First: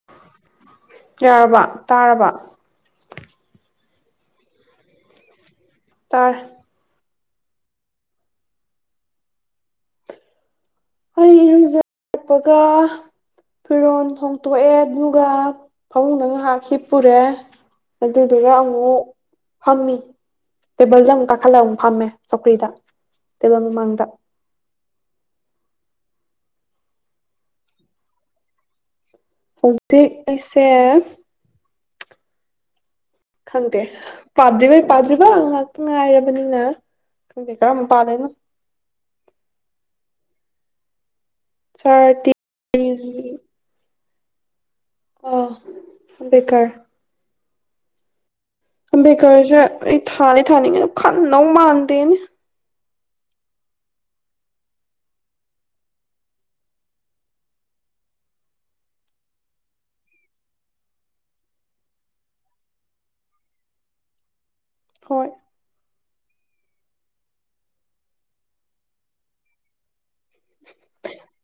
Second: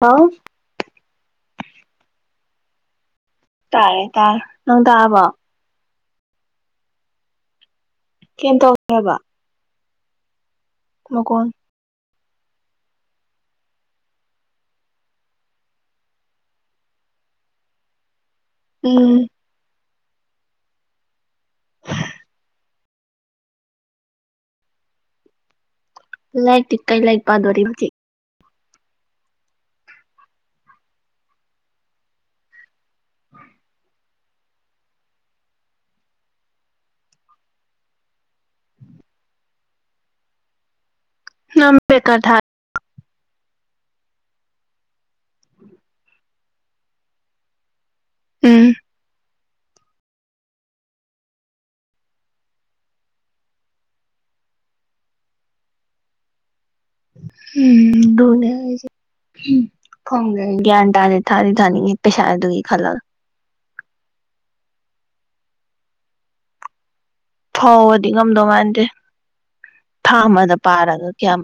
ꯍꯥꯎ ꯌꯥꯔꯕ ꯇꯥꯔꯕ ꯇꯥꯔꯦ ꯇꯥꯔꯦ ꯅꯪ ꯇꯥꯛꯑꯕꯣ ꯆꯔ ꯀꯩ ꯇꯧꯈ꯭ꯔꯕ ꯍꯣꯏꯔꯖ ꯆꯛꯄꯒ ꯐꯤꯔꯣꯟ ꯍꯣꯡꯇꯣꯛꯑꯦ ꯑꯗꯨꯒ ꯐꯃꯨꯡꯗ ꯉꯥꯏꯍꯥꯛ ꯍꯤꯞꯄꯨꯔꯦ ꯑꯗꯨꯗꯨꯒ ꯑꯃꯨꯛ ꯎꯝ ꯐꯪꯃꯤ ꯕꯣꯗ ꯀ ꯄꯥꯈꯜꯂ ꯑꯃꯨꯛ ꯐꯝꯃꯦ ꯆꯧꯈ꯭ꯔꯤꯗ ꯇꯕ ꯃꯃꯥꯡꯗ ꯂꯥꯏꯛ ꯇ ꯀ ꯂꯥꯏꯛ ꯄꯗ ꯋꯥꯔꯤꯗꯤ ꯍꯧꯖꯤꯛ ꯑꯩꯁꯦ ꯈꯪꯗꯦ ꯄꯥꯗ꯭ꯔꯤꯔꯤꯕꯩ ꯄꯥꯗ꯭ꯔꯤꯕ ꯉꯥꯛꯇ ꯉꯥꯏꯔꯕꯅꯤꯅ ꯈꯪꯗꯦ ꯀꯔꯝꯕ ꯄꯥꯜꯂꯤꯅꯣ ꯅꯪ ꯕꯦꯀꯔ ꯆꯇ ꯊꯥ ꯑ ꯕꯦꯀ ꯎꯝ ꯝꯕꯀꯥꯥꯁ ꯑꯩ ꯊꯥꯅꯤ ꯊꯥꯅꯤ ꯀ ꯈꯅ ꯃꯥꯥꯟꯗꯅꯦ ꯎꯝꯅꯦꯁꯦ ꯐꯣꯡꯗ ꯒ꯭ꯌꯥꯟ ꯇꯥꯗꯤ ꯊꯥꯗꯤ ꯊꯥꯅꯤꯡꯉ ꯄꯩꯁꯥ ꯑꯗꯨꯒꯤ ꯈꯜꯂꯒ ꯍꯣꯏ ꯐꯥꯎꯕꯗꯤ ꯉꯝꯗꯧ ꯃꯥꯟꯗꯦ ꯊꯥ ꯑꯃꯗ ꯄꯥꯔꯒ ꯀꯌꯥꯝ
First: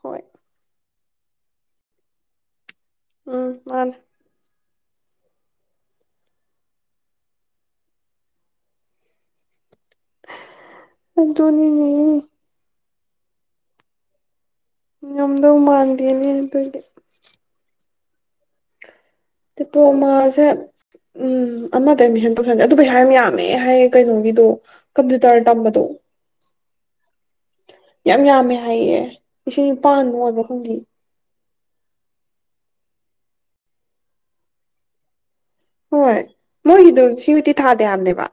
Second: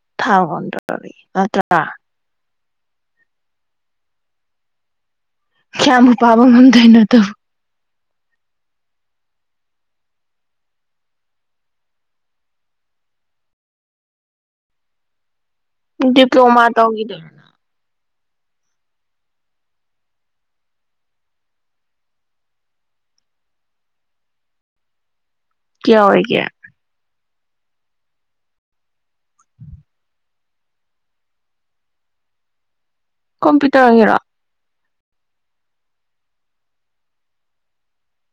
ꯍꯣꯏ ꯊꯥꯥꯎꯟꯇ ꯎꯝ ꯃꯥꯂ ꯀꯃꯨ ꯄꯥꯕ ꯃ ꯊꯅꯠꯇꯧ ꯣꯅꯤꯅꯤ ꯈꯝꯗꯧ ꯃꯥꯟꯗꯦꯅꯦ ꯗꯤꯄ꯭ꯂꯣꯃꯥ ꯑꯗꯨꯗꯤ ꯇꯧꯒꯤꯗꯣ ꯇꯦꯄꯣ ꯃꯥꯁꯦ ꯎꯝ ꯑꯃꯗ ꯑꯦꯗꯃꯤꯁꯟ ꯇꯧꯁꯟꯗꯦ ꯑꯗꯨ ꯄꯩꯁꯥ ꯍꯥꯏ ꯌꯥꯝ ꯌꯥꯝꯃꯦ ꯍꯥꯏꯌꯦ ꯀꯩꯅꯣꯒꯤꯗꯣ ꯄ ꯇꯇꯝꯕꯗꯣ ꯀꯌꯥꯑꯣꯏꯒꯦ ꯌꯥꯝ ꯌꯥꯝꯃꯦ ꯍꯥꯏꯌꯦ ꯏ ꯄꯥꯟ ꯅꯨꯡꯉꯕ ꯈꯪꯗ ꯀꯣꯝꯄ꯭ꯌꯨ ꯇꯧꯔꯒꯦꯔꯣ ꯍꯣꯏ ꯃꯣꯏꯒꯤꯗꯨ ꯁꯤꯌꯨꯇꯤ ꯊꯥꯗ ꯌꯥꯝꯕꯅꯦꯕ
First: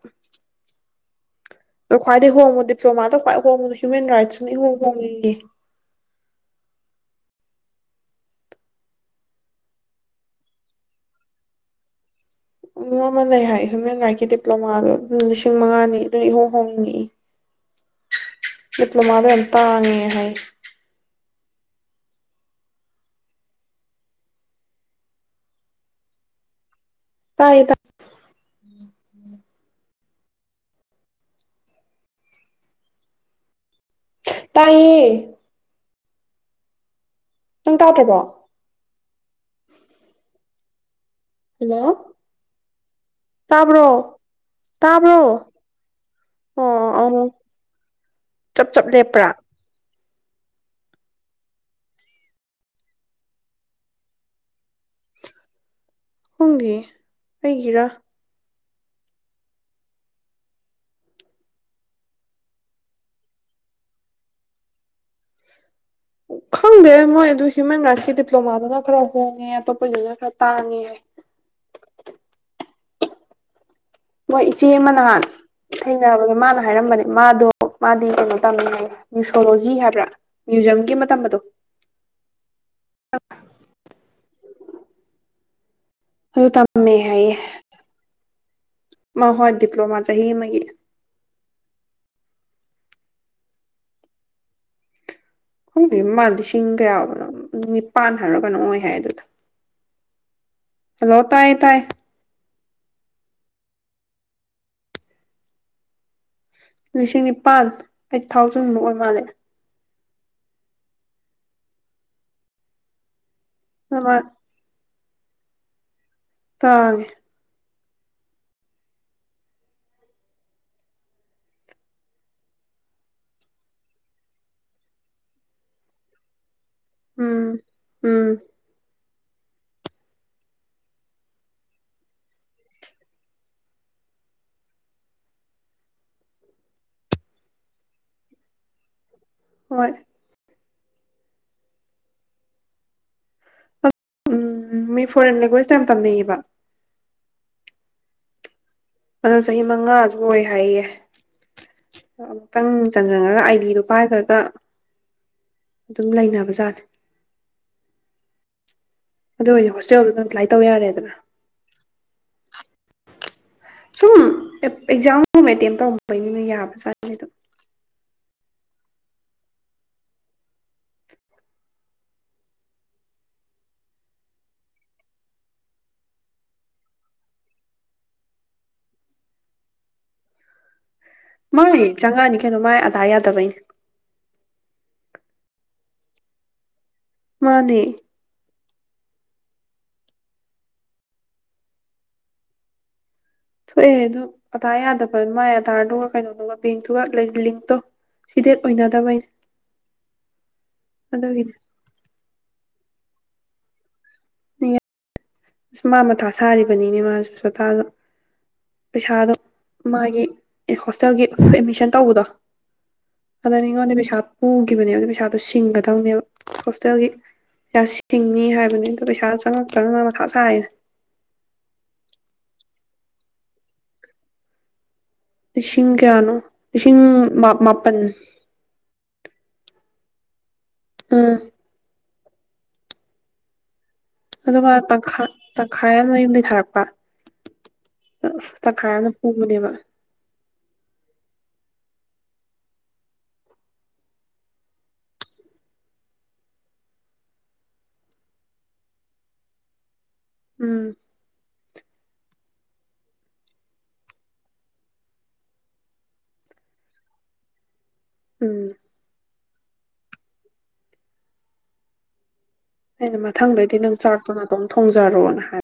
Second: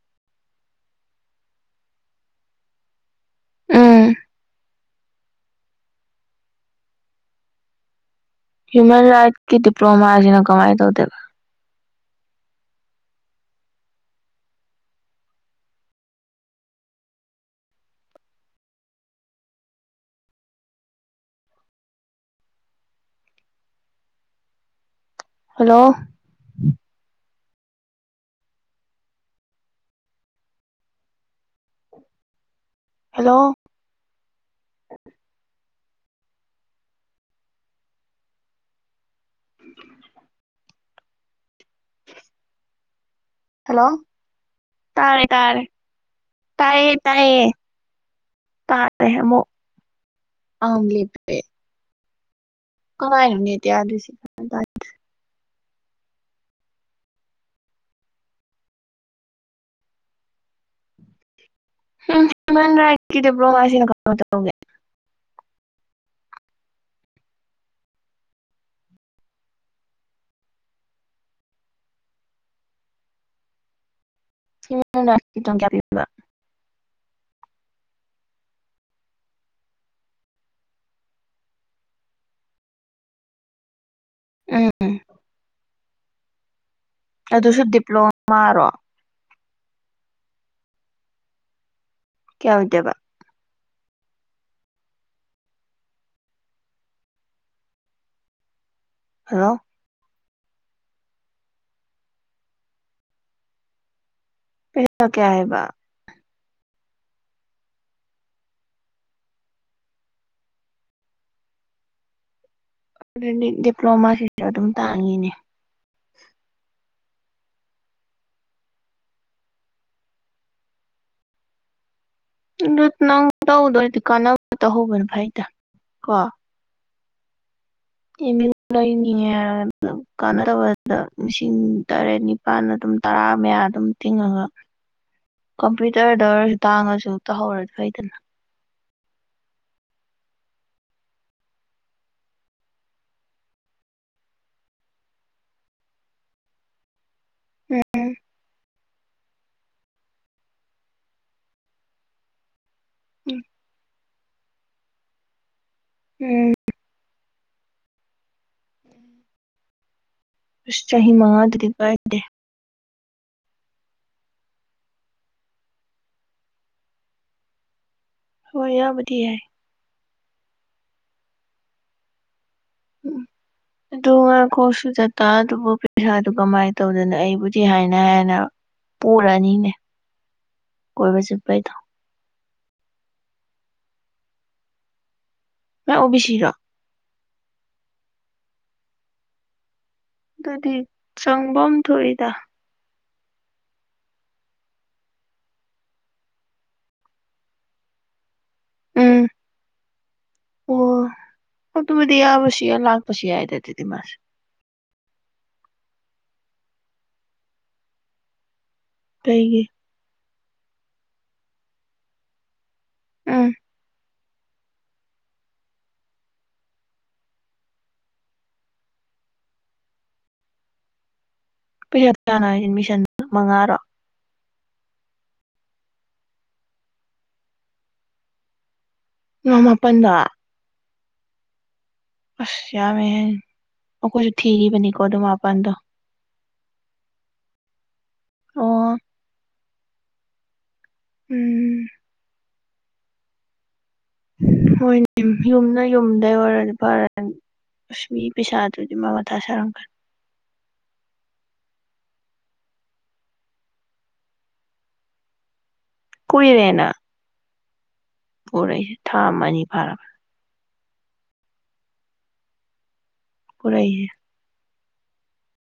ꯈꯋꯥꯗꯦ ꯍ ꯃꯦ ꯄꯤ ꯃꯥ ꯈ꯭ꯏ ꯍꯣꯡꯕꯗ ꯎꯝ ꯍ꯭ꯌꯃꯦꯟ ꯔꯥꯏꯠꯁꯨꯅ ꯏꯍꯨ ꯍꯦ ꯍ꯭ꯌꯨꯃꯦꯟ ꯔꯥꯏꯠꯀꯤ ꯗꯤꯄ꯭ꯂꯣꯃꯥꯁꯤꯅ ꯀꯃꯥꯏꯅ ꯇꯧꯗꯦꯕ ꯑꯗꯨꯝ ꯑꯃ ꯂꯩ ꯍꯥꯏ ꯍ꯭ꯌꯨꯃꯦꯟ ꯔꯥꯏꯠꯀꯤ ꯗꯤꯄ꯭ꯂꯣꯃꯥꯗꯣ ꯑꯗꯨꯝ ꯂꯤꯁꯤꯡ ꯃꯉꯥꯅꯤ ꯑꯗꯨ ꯏꯍꯣꯡ ꯍꯣꯡꯅꯤ ꯗꯤꯄ꯭ꯂꯣꯃꯥꯗꯣ ꯌꯥꯝ ꯇꯥꯡꯉꯦ ꯍꯥꯏ ꯍꯜꯂꯣ ꯇꯥꯏꯌꯦ ꯇ ꯍꯂꯣ ꯇꯥꯏꯌꯦ ꯅꯪ ꯇꯥꯗ꯭ꯔꯕꯣ ꯍꯜꯂꯣ ꯇꯥꯕ꯭ꯔꯣ ꯍꯜꯂꯣ ꯇꯥꯕ꯭ꯔꯣ ꯇꯥꯔꯦ ꯇꯥꯔꯦ ꯇꯥꯏꯌꯦ ꯑꯣ ꯑ ꯇꯥꯏꯌꯦ ꯆꯞ ꯆꯞ ꯂꯦꯞꯄ꯭ꯔꯥ ꯑꯂꯤ ꯄꯦ ꯀꯅꯥꯥꯏꯅꯤ ꯇꯌꯥꯗꯁꯤ ꯍꯨꯡꯒꯤ ꯑꯩꯒꯤꯔꯥ ꯎꯝꯃ ꯗꯤ꯭ꯂꯣꯃꯁꯤ ꯀ ꯇꯦ ꯈꯪꯗꯦ ꯃꯣꯏ ꯑꯗꯨ ꯍ꯭ꯌꯨꯃꯦꯟ ꯔꯥꯏꯠꯁꯀꯤ ꯗꯤꯄ꯭ꯂꯣꯃꯥꯗꯨꯅ ꯈꯔ ꯍꯣꯡꯉꯦ ꯑꯇꯣꯞꯄꯒꯤꯗꯨꯅ ꯈꯔ ꯇꯥꯡꯉꯦ ꯍꯥꯏ ꯃꯣꯏ ꯏꯆꯦ ꯑꯃ ꯍ꯭ꯌꯨꯃꯦꯟ ꯅꯍꯥꯟ ꯔꯥꯏꯠꯀꯤ ꯇꯣꯟ ꯀꯌꯥ ꯄꯤꯕ ꯊꯦꯡꯅꯕꯒ ꯃꯥꯅ ꯍꯥꯏꯔꯝꯕꯅꯦ ꯃꯥꯗꯣ ꯃꯥꯗꯤ ꯀꯩꯅꯣ ꯇꯥꯃꯤꯉꯥꯏ ꯅ꯭ꯌꯨꯁꯣꯂꯣꯖꯤ ꯍꯥꯏꯕ꯭ꯔꯥ ꯃ꯭ꯌꯨꯖꯌꯝꯒꯤ ꯃꯇꯝ ꯑꯗꯣ ꯎꯝ ꯍꯜꯣ ꯇ ꯑꯗꯣꯁꯨ ꯗꯤꯄ꯭ꯂꯣꯃꯥꯔꯣ ꯃꯥ ꯍꯣꯏ ꯗꯤꯄ꯭ꯂꯣꯃꯥ ꯆ ꯆꯍꯤ ꯃꯒꯤ ꯀꯌꯥꯎꯗꯕ ꯈꯣꯡꯒꯤ ꯃꯃꯜ ꯂꯤꯁꯤꯡ ꯀꯌꯥꯕꯅꯣ ꯅꯤꯄꯥꯟ ꯍꯥꯏꯔꯣ ꯀꯩꯅꯣ ꯑꯣꯏ ꯍꯥꯏꯅ ꯍꯦꯜꯂꯣ ꯍꯂꯣ ꯇꯥꯏ ꯇꯥꯏ ꯐꯦꯗ ꯀꯌꯥ ꯍꯥꯏꯕ ꯂꯤꯁꯤꯡ ꯅꯤꯄꯥꯜ ꯑꯩꯠ ꯊꯥꯎꯖꯟꯃꯨꯛ ꯑꯣꯏ ꯃꯥꯜꯂꯦ ꯑꯗꯨ ꯗꯤꯄ꯭ꯂꯣꯃ ꯃꯥ ꯑꯗꯨꯝ ꯆꯪꯉꯤꯅꯦ ꯇꯦ ꯑꯗꯨ ꯅꯪ ꯇꯧꯧꯗꯔꯗꯤ ꯀꯥꯟꯅꯕ ꯇꯧꯍꯧꯕꯅꯦ ꯐꯩꯗ ꯀꯣ ꯎꯝ ꯎꯝ ꯏꯃꯤ ꯇꯤꯡꯉꯦ ꯍꯥꯏꯔ ꯀꯥꯟꯅꯗꯕꯗ ꯂꯤꯁꯤꯡ ꯇꯔꯦꯠ ꯅꯤꯄꯥꯜ ꯑꯗꯨꯝ ꯇꯔꯥ ꯃꯌꯥ ꯑꯗꯨꯝ ꯇꯤꯡꯉꯒ ꯀꯝꯄ꯭ꯌꯨꯇꯔꯗ ꯑꯣꯏꯔꯁꯨ ꯇꯥꯡꯉꯁꯨ ꯇꯧꯍꯧꯔꯗꯤ ꯐꯩꯗꯅ ꯍꯣꯏ ꯎꯝ ꯃꯤ ꯐꯣꯔꯦꯟ ꯂꯦꯡꯒ꯭ꯋꯦꯖ ꯇ ꯌꯥꯝ ꯇꯝꯅꯌꯦꯕ ꯎꯝ ꯑꯗꯣ ꯆꯍꯤ ꯃꯉꯥꯁꯨ ꯑꯣꯏ ꯍꯥꯏꯌꯦꯦ ꯈꯤꯇꯪ ꯎꯝ ꯆꯪꯖꯟꯉꯔꯒ ꯑꯥꯏꯒꯤꯗꯨꯨꯄꯥꯥꯏ ꯈ ꯀ ꯑꯗꯨꯝ ꯎꯝ ꯂꯩꯅꯕꯖꯥꯠꯦ ꯑꯗꯨ ꯑꯣꯏꯗꯤ ꯍꯣꯁꯇꯦꯜꯗꯨꯗ ꯑꯦꯄ꯭ꯂꯥꯏ ꯇꯧ ꯆ ꯌꯥꯔꯦꯗꯅ ꯆꯍꯤ ꯃꯥ ꯑꯗꯨꯗꯤ ꯔꯦ ꯁꯨꯝ ꯑꯦꯛꯖꯥꯝꯒꯨꯝ ꯑꯦꯇꯦꯝ ꯇꯧꯔꯝꯝꯕꯅꯤꯅ ꯌꯥꯕ ꯆꯥꯠꯗ ꯍꯣꯏ ꯌꯥꯌꯥꯝꯕꯗꯤ ꯌꯥꯏꯦ ꯎꯝ ꯑꯗꯨ ꯉꯥꯈꯣꯛ ꯁꯨ ꯆꯇꯥ ꯑꯗꯨꯕꯨ ꯄꯩꯁꯥꯗꯨ ꯀꯃꯥꯏꯅ ꯇꯧꯗꯅ ꯑꯩꯕꯨꯗꯤ ꯍꯥꯏꯅ ꯍꯥꯏꯅ ꯄꯨꯔꯅꯤꯅꯦ ꯀꯣꯏꯕ ꯃꯥ ꯆꯠꯄꯩꯗꯣ ꯆꯪꯒꯥꯅꯤ ꯀꯩꯅꯣ ꯃꯥꯏ ꯑꯗꯥꯥ ꯌꯥꯗꯕꯩꯅꯦ ꯃ ꯑꯣꯕꯤꯤꯁꯔ ꯃꯥꯅꯦ ꯑꯗꯨꯗꯤ ꯆꯪꯐꯝ ꯊꯣꯛꯏꯗ ꯊꯣꯛꯑꯦ ꯑꯗꯨ ꯑꯗꯥꯥꯔ ꯌꯥꯗꯕ ꯃꯥꯏ ꯑꯗꯥꯥꯔꯗꯨꯒ ꯀꯩꯅꯣꯗꯨꯒ ꯕꯦꯡꯇꯨꯒ ꯂꯤꯡꯇꯣ ꯁꯤꯗꯦꯠ ꯎꯝ ꯑꯣꯏꯅꯗꯕꯩꯅꯤ ꯑꯗꯨꯒꯤꯅꯦ ꯇꯤꯌ ꯂꯒꯄ ꯑꯏꯗꯦ ꯇꯤ ꯇꯤꯃꯔ ꯑꯁ ꯃꯥ ꯃꯊꯥ ꯁꯥꯔꯤꯕꯅꯤꯅꯦ ꯃꯥꯁꯨ ꯁꯇꯥꯗ ꯄꯩꯁꯥꯗꯣ ꯀꯩꯒꯤ ꯃꯥꯒꯤ ꯑꯦ ꯍꯣꯁꯇꯦꯜꯒꯤ ꯑꯦꯠꯃꯤꯁꯟ ꯇꯧꯕꯗꯣ ꯎꯝ ꯄꯗꯅꯤ ꯀꯗꯤ ꯄꯩꯁꯥ ꯎꯈꯤꯕꯅꯦ ꯑꯗ ꯄꯩꯁꯥꯗꯣ ꯁꯤꯡꯒꯗꯕꯅꯦꯕ ꯍꯣꯁꯇꯦꯜꯒꯤ ꯄꯩꯁꯥ ꯁꯤꯡꯉ ꯍꯥꯏꯕꯅꯤ ꯑꯗꯣ ꯄꯩꯁꯥ ꯆꯪꯉꯛꯇ ꯑꯁꯥꯏ ꯄꯩꯁꯥꯥꯅ ꯑꯦꯗꯃꯤꯁꯟ ꯃꯉꯥꯔꯣ ꯂꯤꯁꯤꯡ ꯀꯌꯥꯅꯣ ꯂꯤꯁꯤꯡ ꯃꯥꯄꯜ ꯑ ꯃꯄꯟꯗ ꯑꯝ ꯑꯁ ꯌꯥ ꯍꯥꯏ ꯑꯗꯨꯒ ꯇꯪꯥꯏ ꯇꯪꯈꯥꯏ ꯌꯥꯝꯅ ꯌꯨꯝꯗꯩ ꯊꯥꯔꯛꯄ ꯇꯪꯈꯥꯏ ꯑꯣ ꯌꯥꯝꯅ ꯄꯨꯕꯅꯦꯕ ꯎꯝ ꯍꯣꯏ ꯌꯨꯝꯅ ꯌꯨꯝꯗꯩ ꯑꯣꯏꯔꯗꯤ ꯐꯔ ꯃꯤ ꯄꯩꯁꯥꯗꯨꯗꯤ ꯃꯥ ꯃꯊꯥ ꯁꯥꯔꯝꯒꯅꯤ ꯎꯝ ꯀꯨꯏꯔꯦꯅ ꯎꯝ ꯄꯨꯔꯛꯁꯦ ꯊꯥ ꯑꯃꯅꯤꯅꯤ ꯑꯥ ꯑꯩꯅ ꯃꯊꯪꯗꯩꯗꯤ ꯅꯪ ꯄꯨꯔꯛꯏꯁꯦ ꯆꯥꯛꯔꯇꯨꯅ ꯇꯧ ꯊꯣꯡꯖꯥꯔꯣꯅ ꯍꯥꯏ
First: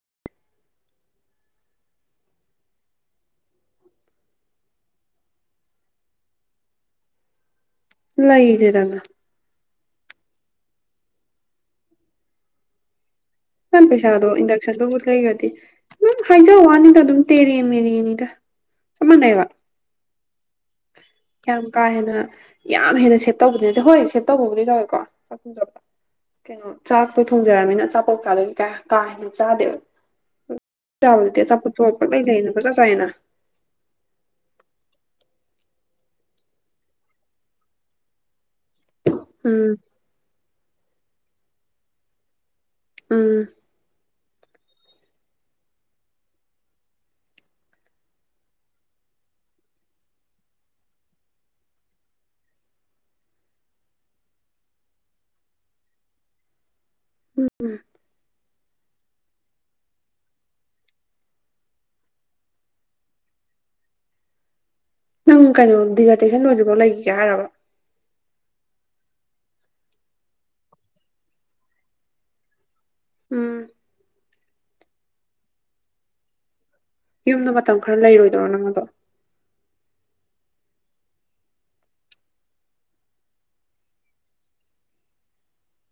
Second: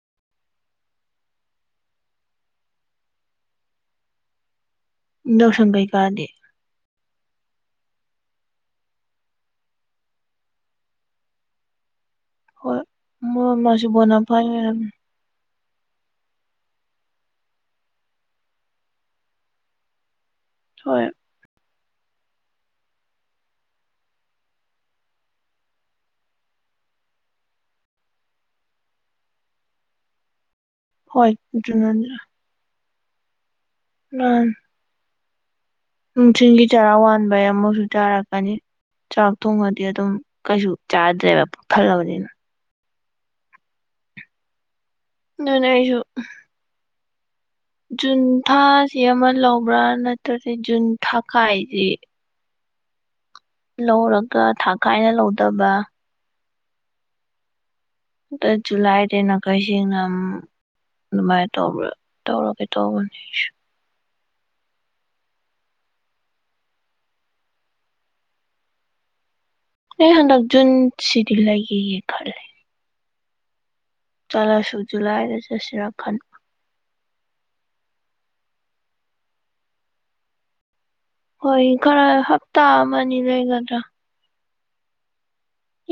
ꯌꯥꯎꯁꯟ ꯀꯩꯀꯥꯗꯦ ꯂꯩꯗꯦꯗꯅ ꯍꯣꯏ ꯀ ꯃꯥꯁꯨ ꯄꯩꯁꯥꯗꯣ ꯕꯣꯅꯥꯐꯥꯏ ꯑꯣꯏꯔꯝꯅꯤ ꯏꯟꯗꯁꯁꯕꯨꯁ ꯂꯩꯒꯗꯤ ꯝ ꯍꯥꯏꯖ ꯋꯥꯅꯤꯗ ꯑꯗꯨꯝ ꯇꯦꯔꯦ ꯃꯦꯔꯦꯅꯤꯗ ꯆꯞ ꯃꯥꯟꯅꯩꯕ ꯍꯣꯏ ꯌꯥꯝ ꯀꯥ ꯍꯦꯟꯅ ꯌꯥꯝ ꯍꯦꯟꯅ ꯁꯦꯞ ꯇꯧꯕꯅꯦꯠꯇꯦ ꯍꯣꯏ ꯁꯦꯞ ꯇꯧꯕꯕꯨꯗꯤ ꯇꯧꯋꯦꯀꯣ ꯆꯥꯛ ꯊꯣꯡꯖꯕ ꯀꯩꯅꯣ ꯆꯥꯛ ꯄꯣꯏ ꯊꯣꯡꯖꯔꯕꯅꯤꯅ ꯆꯆꯥꯄꯣꯛ ꯆꯥꯗ ꯀꯥ ꯍꯦꯟꯅ ꯆꯥꯗꯦꯕ ꯍꯣꯏ ꯆꯥꯗꯗꯤ ꯆ ꯄꯨꯊꯣꯛꯑꯄ ꯑꯗꯨꯅꯅꯤ ꯂꯩ ꯂꯩꯅ ꯀꯖ ꯆꯥꯏꯅ ꯑ ꯅꯨꯡꯊꯤꯟꯜꯒꯤ ꯆꯔꯥ ꯋꯥꯕꯩ ꯑꯃꯁꯨꯛꯨ ꯆꯥꯔꯛꯀꯅꯤ ꯆꯥꯛ ꯎꯝ ꯊꯣꯡꯉꯗꯤ ꯑꯗꯨꯝ ꯀꯩꯁꯨ ꯆꯥꯗ꯭ꯔꯦꯕ ꯈꯜꯂꯕꯅꯤꯅ ꯑꯝ ꯅꯅꯦ ꯍꯥꯏꯁꯨꯁꯨ ꯖꯨꯟ ꯊꯥꯁꯤ ꯑꯃ ꯂꯧꯕ꯭ꯔꯥ ꯅꯠꯇ꯭ꯔꯗꯤ ꯖꯨꯟ ꯊꯥ ꯀꯥꯏꯁꯤ ꯂꯧꯔꯒ ꯊꯥ ꯀꯥꯏꯅ ꯂꯧꯗꯕ ꯎꯝ ꯁꯨꯂꯥꯏꯗꯦ ꯅꯥꯈꯩꯁꯤꯡꯅ ꯑꯗꯨꯃꯥꯏꯅ ꯇꯧꯕ ꯇꯧꯔꯒꯦ ꯇꯧꯕꯅꯦ ꯅꯪ ꯀꯩꯅꯣ ꯗꯤꯖꯔꯇꯦꯁꯟ ꯑꯣꯏꯗ꯭ꯔꯤꯐꯥꯎ ꯂꯩꯈꯤꯒꯦ ꯍꯥꯏꯔꯕ ꯅ ꯍꯟꯅꯛ ꯨꯟ ꯁꯤꯗꯤꯤ ꯂꯩ ꯌꯦꯦ ꯌꯦ ꯈꯔ ꯂꯩ ꯎꯝ ꯆꯠꯂꯁꯨ ꯖꯨꯂꯥꯏꯗ ꯆꯠꯁꯤꯔ ꯈꯟ ꯌꯨꯝꯗ ꯃꯇꯝ ꯈꯔ ꯂꯩꯔꯣꯏꯗ꯭ꯔꯣ ꯅꯪ ꯑꯗꯣ ꯍꯣꯏ ꯈꯔ ꯍꯞꯇꯥ ꯑꯃ ꯂꯩꯒꯗ꯭ꯔꯥ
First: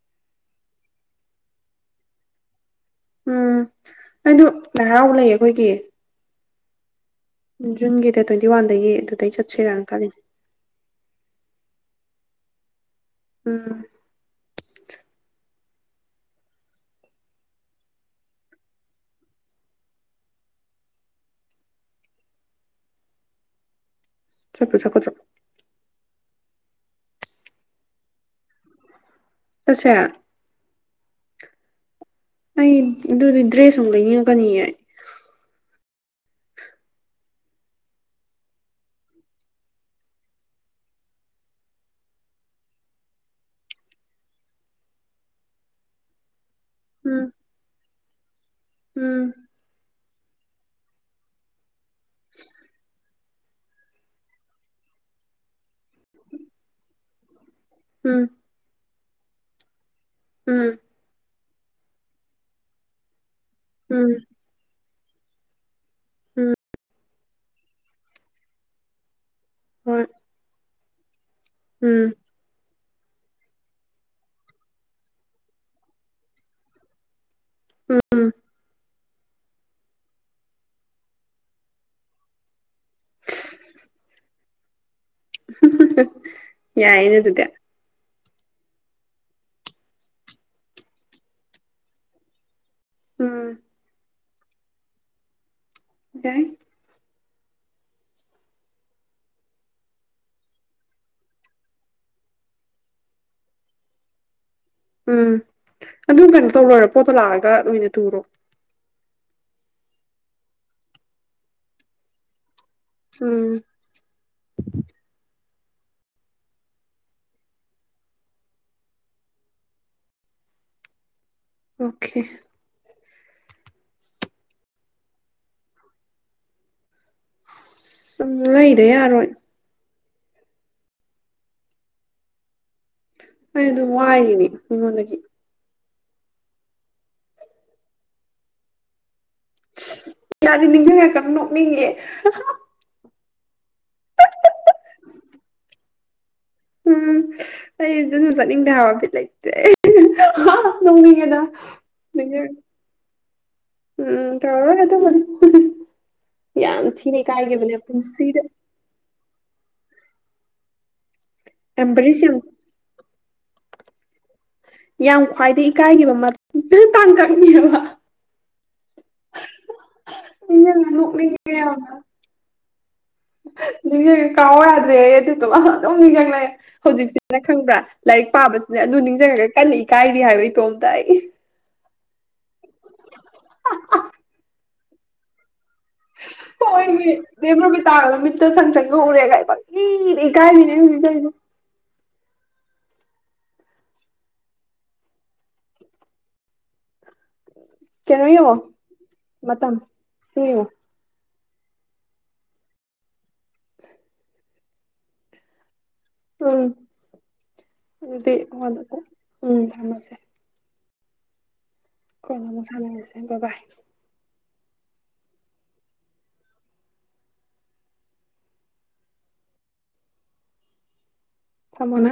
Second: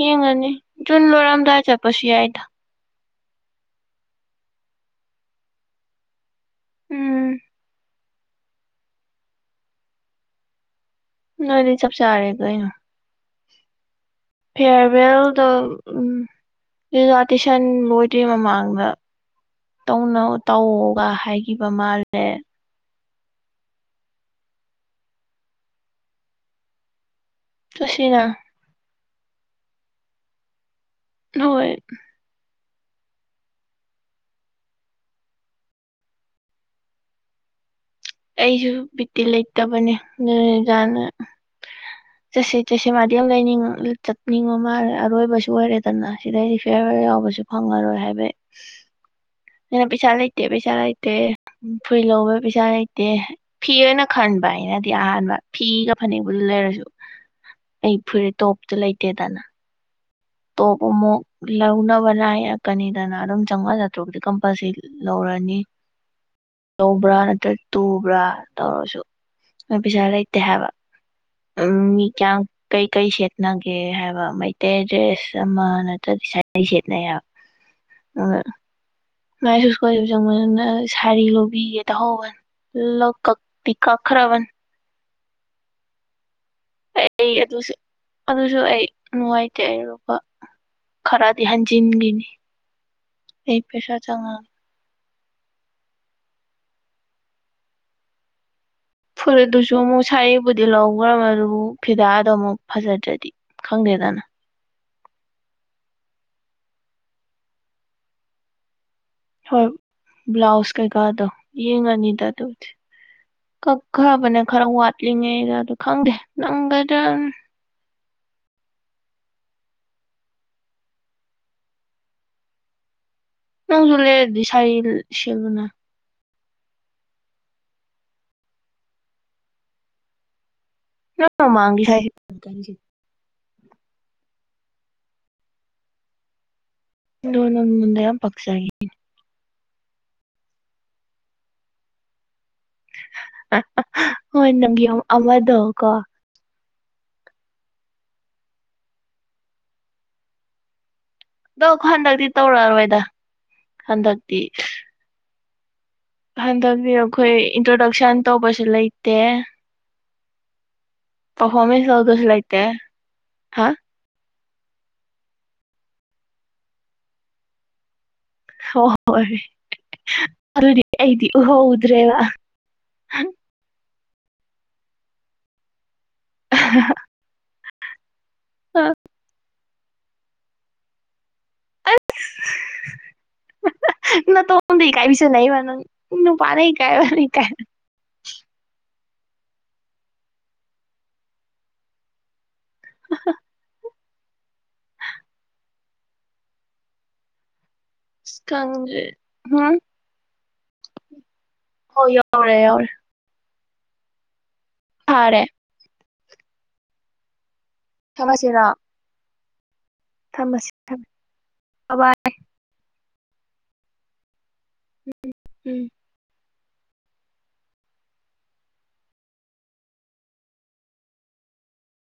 ꯌꯦꯡꯉꯅꯤ ꯖꯨꯟ ꯂꯣꯏꯔꯝꯗꯥꯏ ꯆꯠꯄꯁꯨ ꯌꯥꯏꯗ ꯎꯝ ꯑꯩꯗ ꯉꯥꯏꯍꯥꯎ ꯂꯩꯌꯦ ꯑꯩꯈꯣꯏꯒꯤ ꯎꯝ ꯖꯨꯟꯒꯤ ꯗꯦꯠ ꯇ꯭ꯋꯦꯟꯇꯤ ꯋꯥꯟꯗꯒꯤ ꯑꯗꯨꯗꯩ ꯆꯠꯁꯤꯔꯥꯅ ꯈꯜꯂꯤꯅꯦ ꯅꯣꯏ ꯅ ꯆꯕ ꯆꯥꯔꯦ ꯀ ꯎꯝ ꯐꯤꯌꯥꯔꯋꯦꯜꯗ ꯎ ꯖꯥ ꯇꯁꯟ ꯂꯣꯏꯗ꯭ꯔꯤ ꯃꯃꯥꯡꯗ ꯇ ꯇꯧꯒ ꯍꯥꯏꯈꯤꯕ ꯃꯥꯜꯂꯦ ꯆꯠꯣ ꯆꯀꯣ ꯆ ꯇꯨꯁꯤꯅ ꯆꯁ ꯍꯣꯏ ꯑꯩ ꯑꯗꯨꯗꯤ ꯗ꯭ꯔꯦꯁ ꯑꯨꯛ ꯂꯩꯅꯤꯡꯉꯛꯀꯅꯤꯌꯦ ꯑꯩꯁꯨ ꯕꯤꯇꯤ ꯂꯩꯇꯕꯅꯦ ꯅꯖꯥꯅ ꯆꯠꯁꯤ ꯆꯠꯁꯤ ꯃꯥꯗꯤ ꯌꯥꯝ ꯂꯩ ꯆꯠꯅꯤꯡꯕ ꯃꯥꯜꯂꯦ ꯑꯔꯣꯏꯕꯁꯨ ꯑꯣꯏꯔꯦꯗꯅ ꯁꯤꯗꯩ ꯐꯤꯌꯔ ꯎꯝ ꯌꯥꯎꯕꯁꯨ ꯐꯪꯉꯔꯣꯏ ꯍꯥꯏꯕ ꯎꯝ ꯄꯩꯁꯥ ꯂꯩꯇꯦ ꯄꯩꯁꯥ ꯂꯩꯇꯦ ꯎ ꯐꯨꯏ ꯂꯧꯕ ꯄꯩꯁꯥ ꯂꯩꯇꯦ ꯗꯦ ꯐꯤ ꯑꯣꯏꯅ ꯈꯟꯕ ꯍꯥꯏꯩꯅꯗꯤ ꯑꯍꯥꯟꯕ ꯐꯤꯒ ꯐꯅꯦꯛꯕꯨꯗꯨ ꯂꯩꯔꯁꯨ ꯑꯩ ꯎꯝ ꯐꯨꯔꯤꯦ ꯇꯣꯞꯇ ꯂꯩ ꯀꯦꯗꯅ ꯎꯝ ꯇꯣꯄꯃꯣ ꯂꯒꯅꯕꯔ ꯀꯅꯤꯗꯅꯔꯝ ꯆꯪꯉ ꯎꯝ ꯇ꯭ꯔꯨꯛꯗꯤ ꯀꯝꯄꯜꯁꯔꯤ ꯂꯧꯔꯅꯤ ꯎꯝ ꯂꯧꯕ꯭ꯔꯥ ꯅꯠꯇ꯭ꯔꯒ ꯇꯨꯕ꯭ꯔꯥ ꯇꯧꯔꯁꯨ ꯅꯣꯏ ꯍꯣꯏ ꯄꯩꯁꯥ ꯂꯩꯇꯦ ꯍꯥꯏꯕ ꯎꯝ ꯀ ꯀꯩꯀꯩ ꯁꯦꯠꯅꯒꯦ ꯍꯥꯏꯕ ꯃꯩꯇꯩ ꯗ꯭ꯔꯦꯁ ꯑꯃ ꯅꯠꯇ꯭ꯔꯗꯤ ꯁꯅꯩ ꯁꯦꯠꯅꯩ ꯍꯥꯏꯕ ꯎꯝ ꯑ ꯃꯥꯏ ꯁꯁ ꯀꯣꯏꯕ ꯆꯪꯕꯅꯤꯅ ꯁꯥꯔꯤ ꯂꯧꯕꯤꯒꯦ ꯇꯥꯍꯧꯕꯅꯤ ꯀꯛꯇꯤ ꯀꯛꯈ꯭ꯔꯕꯅꯤ ꯌꯥꯏꯩꯅ ꯑꯩ ꯑꯗꯨꯗ ꯑꯗꯨꯁꯨ ꯑꯗꯨꯁꯨ ꯑꯩ ꯅꯨꯡꯉꯥꯏꯇꯦ ꯑꯔꯨꯕ ꯈꯔꯗꯤ ꯍꯟꯖꯤꯟꯈꯤꯅꯤ ꯎꯝ ꯑꯩ ꯄꯦꯁꯥ ꯆꯉ ꯅꯤ ꯐꯨꯔꯤꯠꯇꯨꯁꯨ ꯑꯃꯨꯛ ꯁꯕꯨꯗꯤ ꯂꯧꯈ꯭ꯔꯗꯨꯕꯨ ꯐꯤꯗꯥꯗꯣ ꯑꯃꯨꯛ ꯐꯖꯗ꯭ꯔꯗꯤ ꯈꯪꯗꯦꯗꯅ ꯎꯝ ꯑꯗꯨꯝ ꯀꯩꯅꯣ ꯇꯧꯔꯣꯏꯔ ꯄꯣꯠꯇꯣ ꯂꯥꯛꯑꯒ ꯂꯣꯏꯅ ꯇꯨꯔꯣ ꯍꯣꯏ ꯕ꯭ꯂꯥꯎꯁ ꯀꯩꯀꯥꯗꯣ ꯌꯦꯡꯉꯅꯤꯗ ꯑꯗꯨꯗꯤ ꯎꯝ ꯀꯛ ꯈꯥ ꯃꯅꯦ ꯈꯔ ꯋꯥꯠꯂꯤꯉꯦ ꯌꯥꯗ ꯈꯪꯗꯦ ꯅꯪꯒꯗ ꯑꯣꯀꯦ ꯅꯪꯁꯤꯂ ꯁꯥꯏ ꯁꯕꯅ ꯁꯪ ꯂꯩꯗ ꯌꯥꯔꯣꯏ ꯑ ꯃꯥꯡ ꯍꯥꯏ ꯑꯩ ꯑꯗꯨꯝ ꯋꯥꯏꯔꯤꯅꯦ ꯑꯩꯉꯣꯟꯗꯒꯤ ꯗꯅꯣ ꯃꯟꯗ ꯌꯥꯝ ꯄꯛꯆꯥꯏꯅꯤ ꯌꯥꯔꯤ ꯅꯤꯡꯊꯉ ꯀ ꯅꯣꯛꯅꯤꯡꯉꯦ ꯍꯣꯏ ꯅꯪꯒꯤ ꯑꯃꯗꯣ ꯀꯣ ꯎꯝ ꯑꯩ ꯑꯗꯨꯁꯨ ꯆꯠꯅꯤꯡꯗ ꯍꯥꯏꯕꯐ ꯂꯩꯇ꯭ꯔꯦ ꯑꯗꯣ ꯍꯟꯗꯛꯇꯤ ꯇꯧꯔꯛꯑꯔꯣꯏꯗ ꯎꯝ ꯍꯟꯗꯛꯇꯤ ꯇꯧꯔꯔꯣꯏ [inaudible] ꯌꯥꯝ ꯍꯟꯗꯕꯤꯌꯨ ꯊꯤꯅ ꯑꯩꯈꯣꯏ ꯏꯀꯥꯏꯒꯤꯕꯅꯦ ꯏꯟꯇ꯭ꯔꯗꯛꯁꯟ ꯄꯨꯟꯁꯤꯗ ꯇꯧꯕꯁꯨ ꯂꯩꯇꯦ ꯄꯔꯐꯃꯦꯟꯁ ꯑꯦꯝꯕꯔꯦꯁ ꯆꯥꯎꯗꯣꯁ ꯌꯥꯝ ꯂꯥꯏꯇꯦ ꯍꯥꯥ ꯌꯥꯝ ꯈ꯭ꯋꯥꯏꯗꯒꯤ ꯏꯀꯥꯏꯈꯤꯕ ꯇꯥꯡꯀꯛꯅꯤꯕ ꯍꯣꯏ ꯍꯣꯏ ꯑꯗꯨꯗꯤ ꯅꯤꯡꯁꯤꯡꯉ ꯑꯩꯗꯤ ꯎꯍꯧꯗ꯭ꯔꯦꯕ ꯍ ꯅꯤꯡꯦ ꯀꯥꯎꯜꯗ꯭ꯔꯦ ꯑꯦꯗ ꯇꯂ ꯝꯅꯤꯒꯪꯅ ꯍꯧꯖꯤꯛꯁꯤꯅ ꯈꯪꯕ꯭ꯔꯥ ꯂꯥꯏꯔꯤꯛ ꯄꯥꯕꯁꯤꯅ ꯑꯗꯨ ꯅꯤꯡꯁꯤꯡꯉꯒ ꯀꯅꯤ ꯏ ꯀꯥꯏꯅꯤ ꯍꯥꯏꯕ ꯏꯇꯣꯝꯇ ꯑꯩ ꯑ ꯅ ꯇ ꯍꯨ ꯅ ꯀꯥꯏꯁ ꯅ ꯃꯥꯅ ꯍꯣꯏ ꯃꯤ ꯗꯦꯕ꯭ꯔꯣꯃꯤ ꯇꯥꯒꯂꯣ ꯃꯤꯠꯇ ꯁꯪꯇ ꯌ ꯎꯔꯦ ꯀꯥꯏꯕꯗꯤ ꯀꯥꯏ ꯃꯤꯅꯦ ꯍꯧꯅꯤ ꯀꯥꯏꯗ [inaudible] ꯀꯩꯅꯣ ꯌꯦꯡꯉꯣ ꯏꯁꯀꯥꯡꯖꯦ ꯃꯇꯝ ꯎꯝ [inaudible] ꯍꯣ ꯌꯥꯎꯔꯦ ꯌꯥꯎꯔꯦ ꯐꯔꯦ ꯎꯝ ꯑꯗꯨꯗꯦ ꯊꯝꯃꯁꯤꯔꯣ ꯃꯥꯗꯣ ꯎꯝ ꯊꯝꯃꯃꯁꯦ ꯎꯝ ꯀꯣꯗ ꯃꯁꯂꯦ ꯍ ꯕꯥ ꯎꯝ ꯎꯝ ꯁꯃꯣꯅꯥ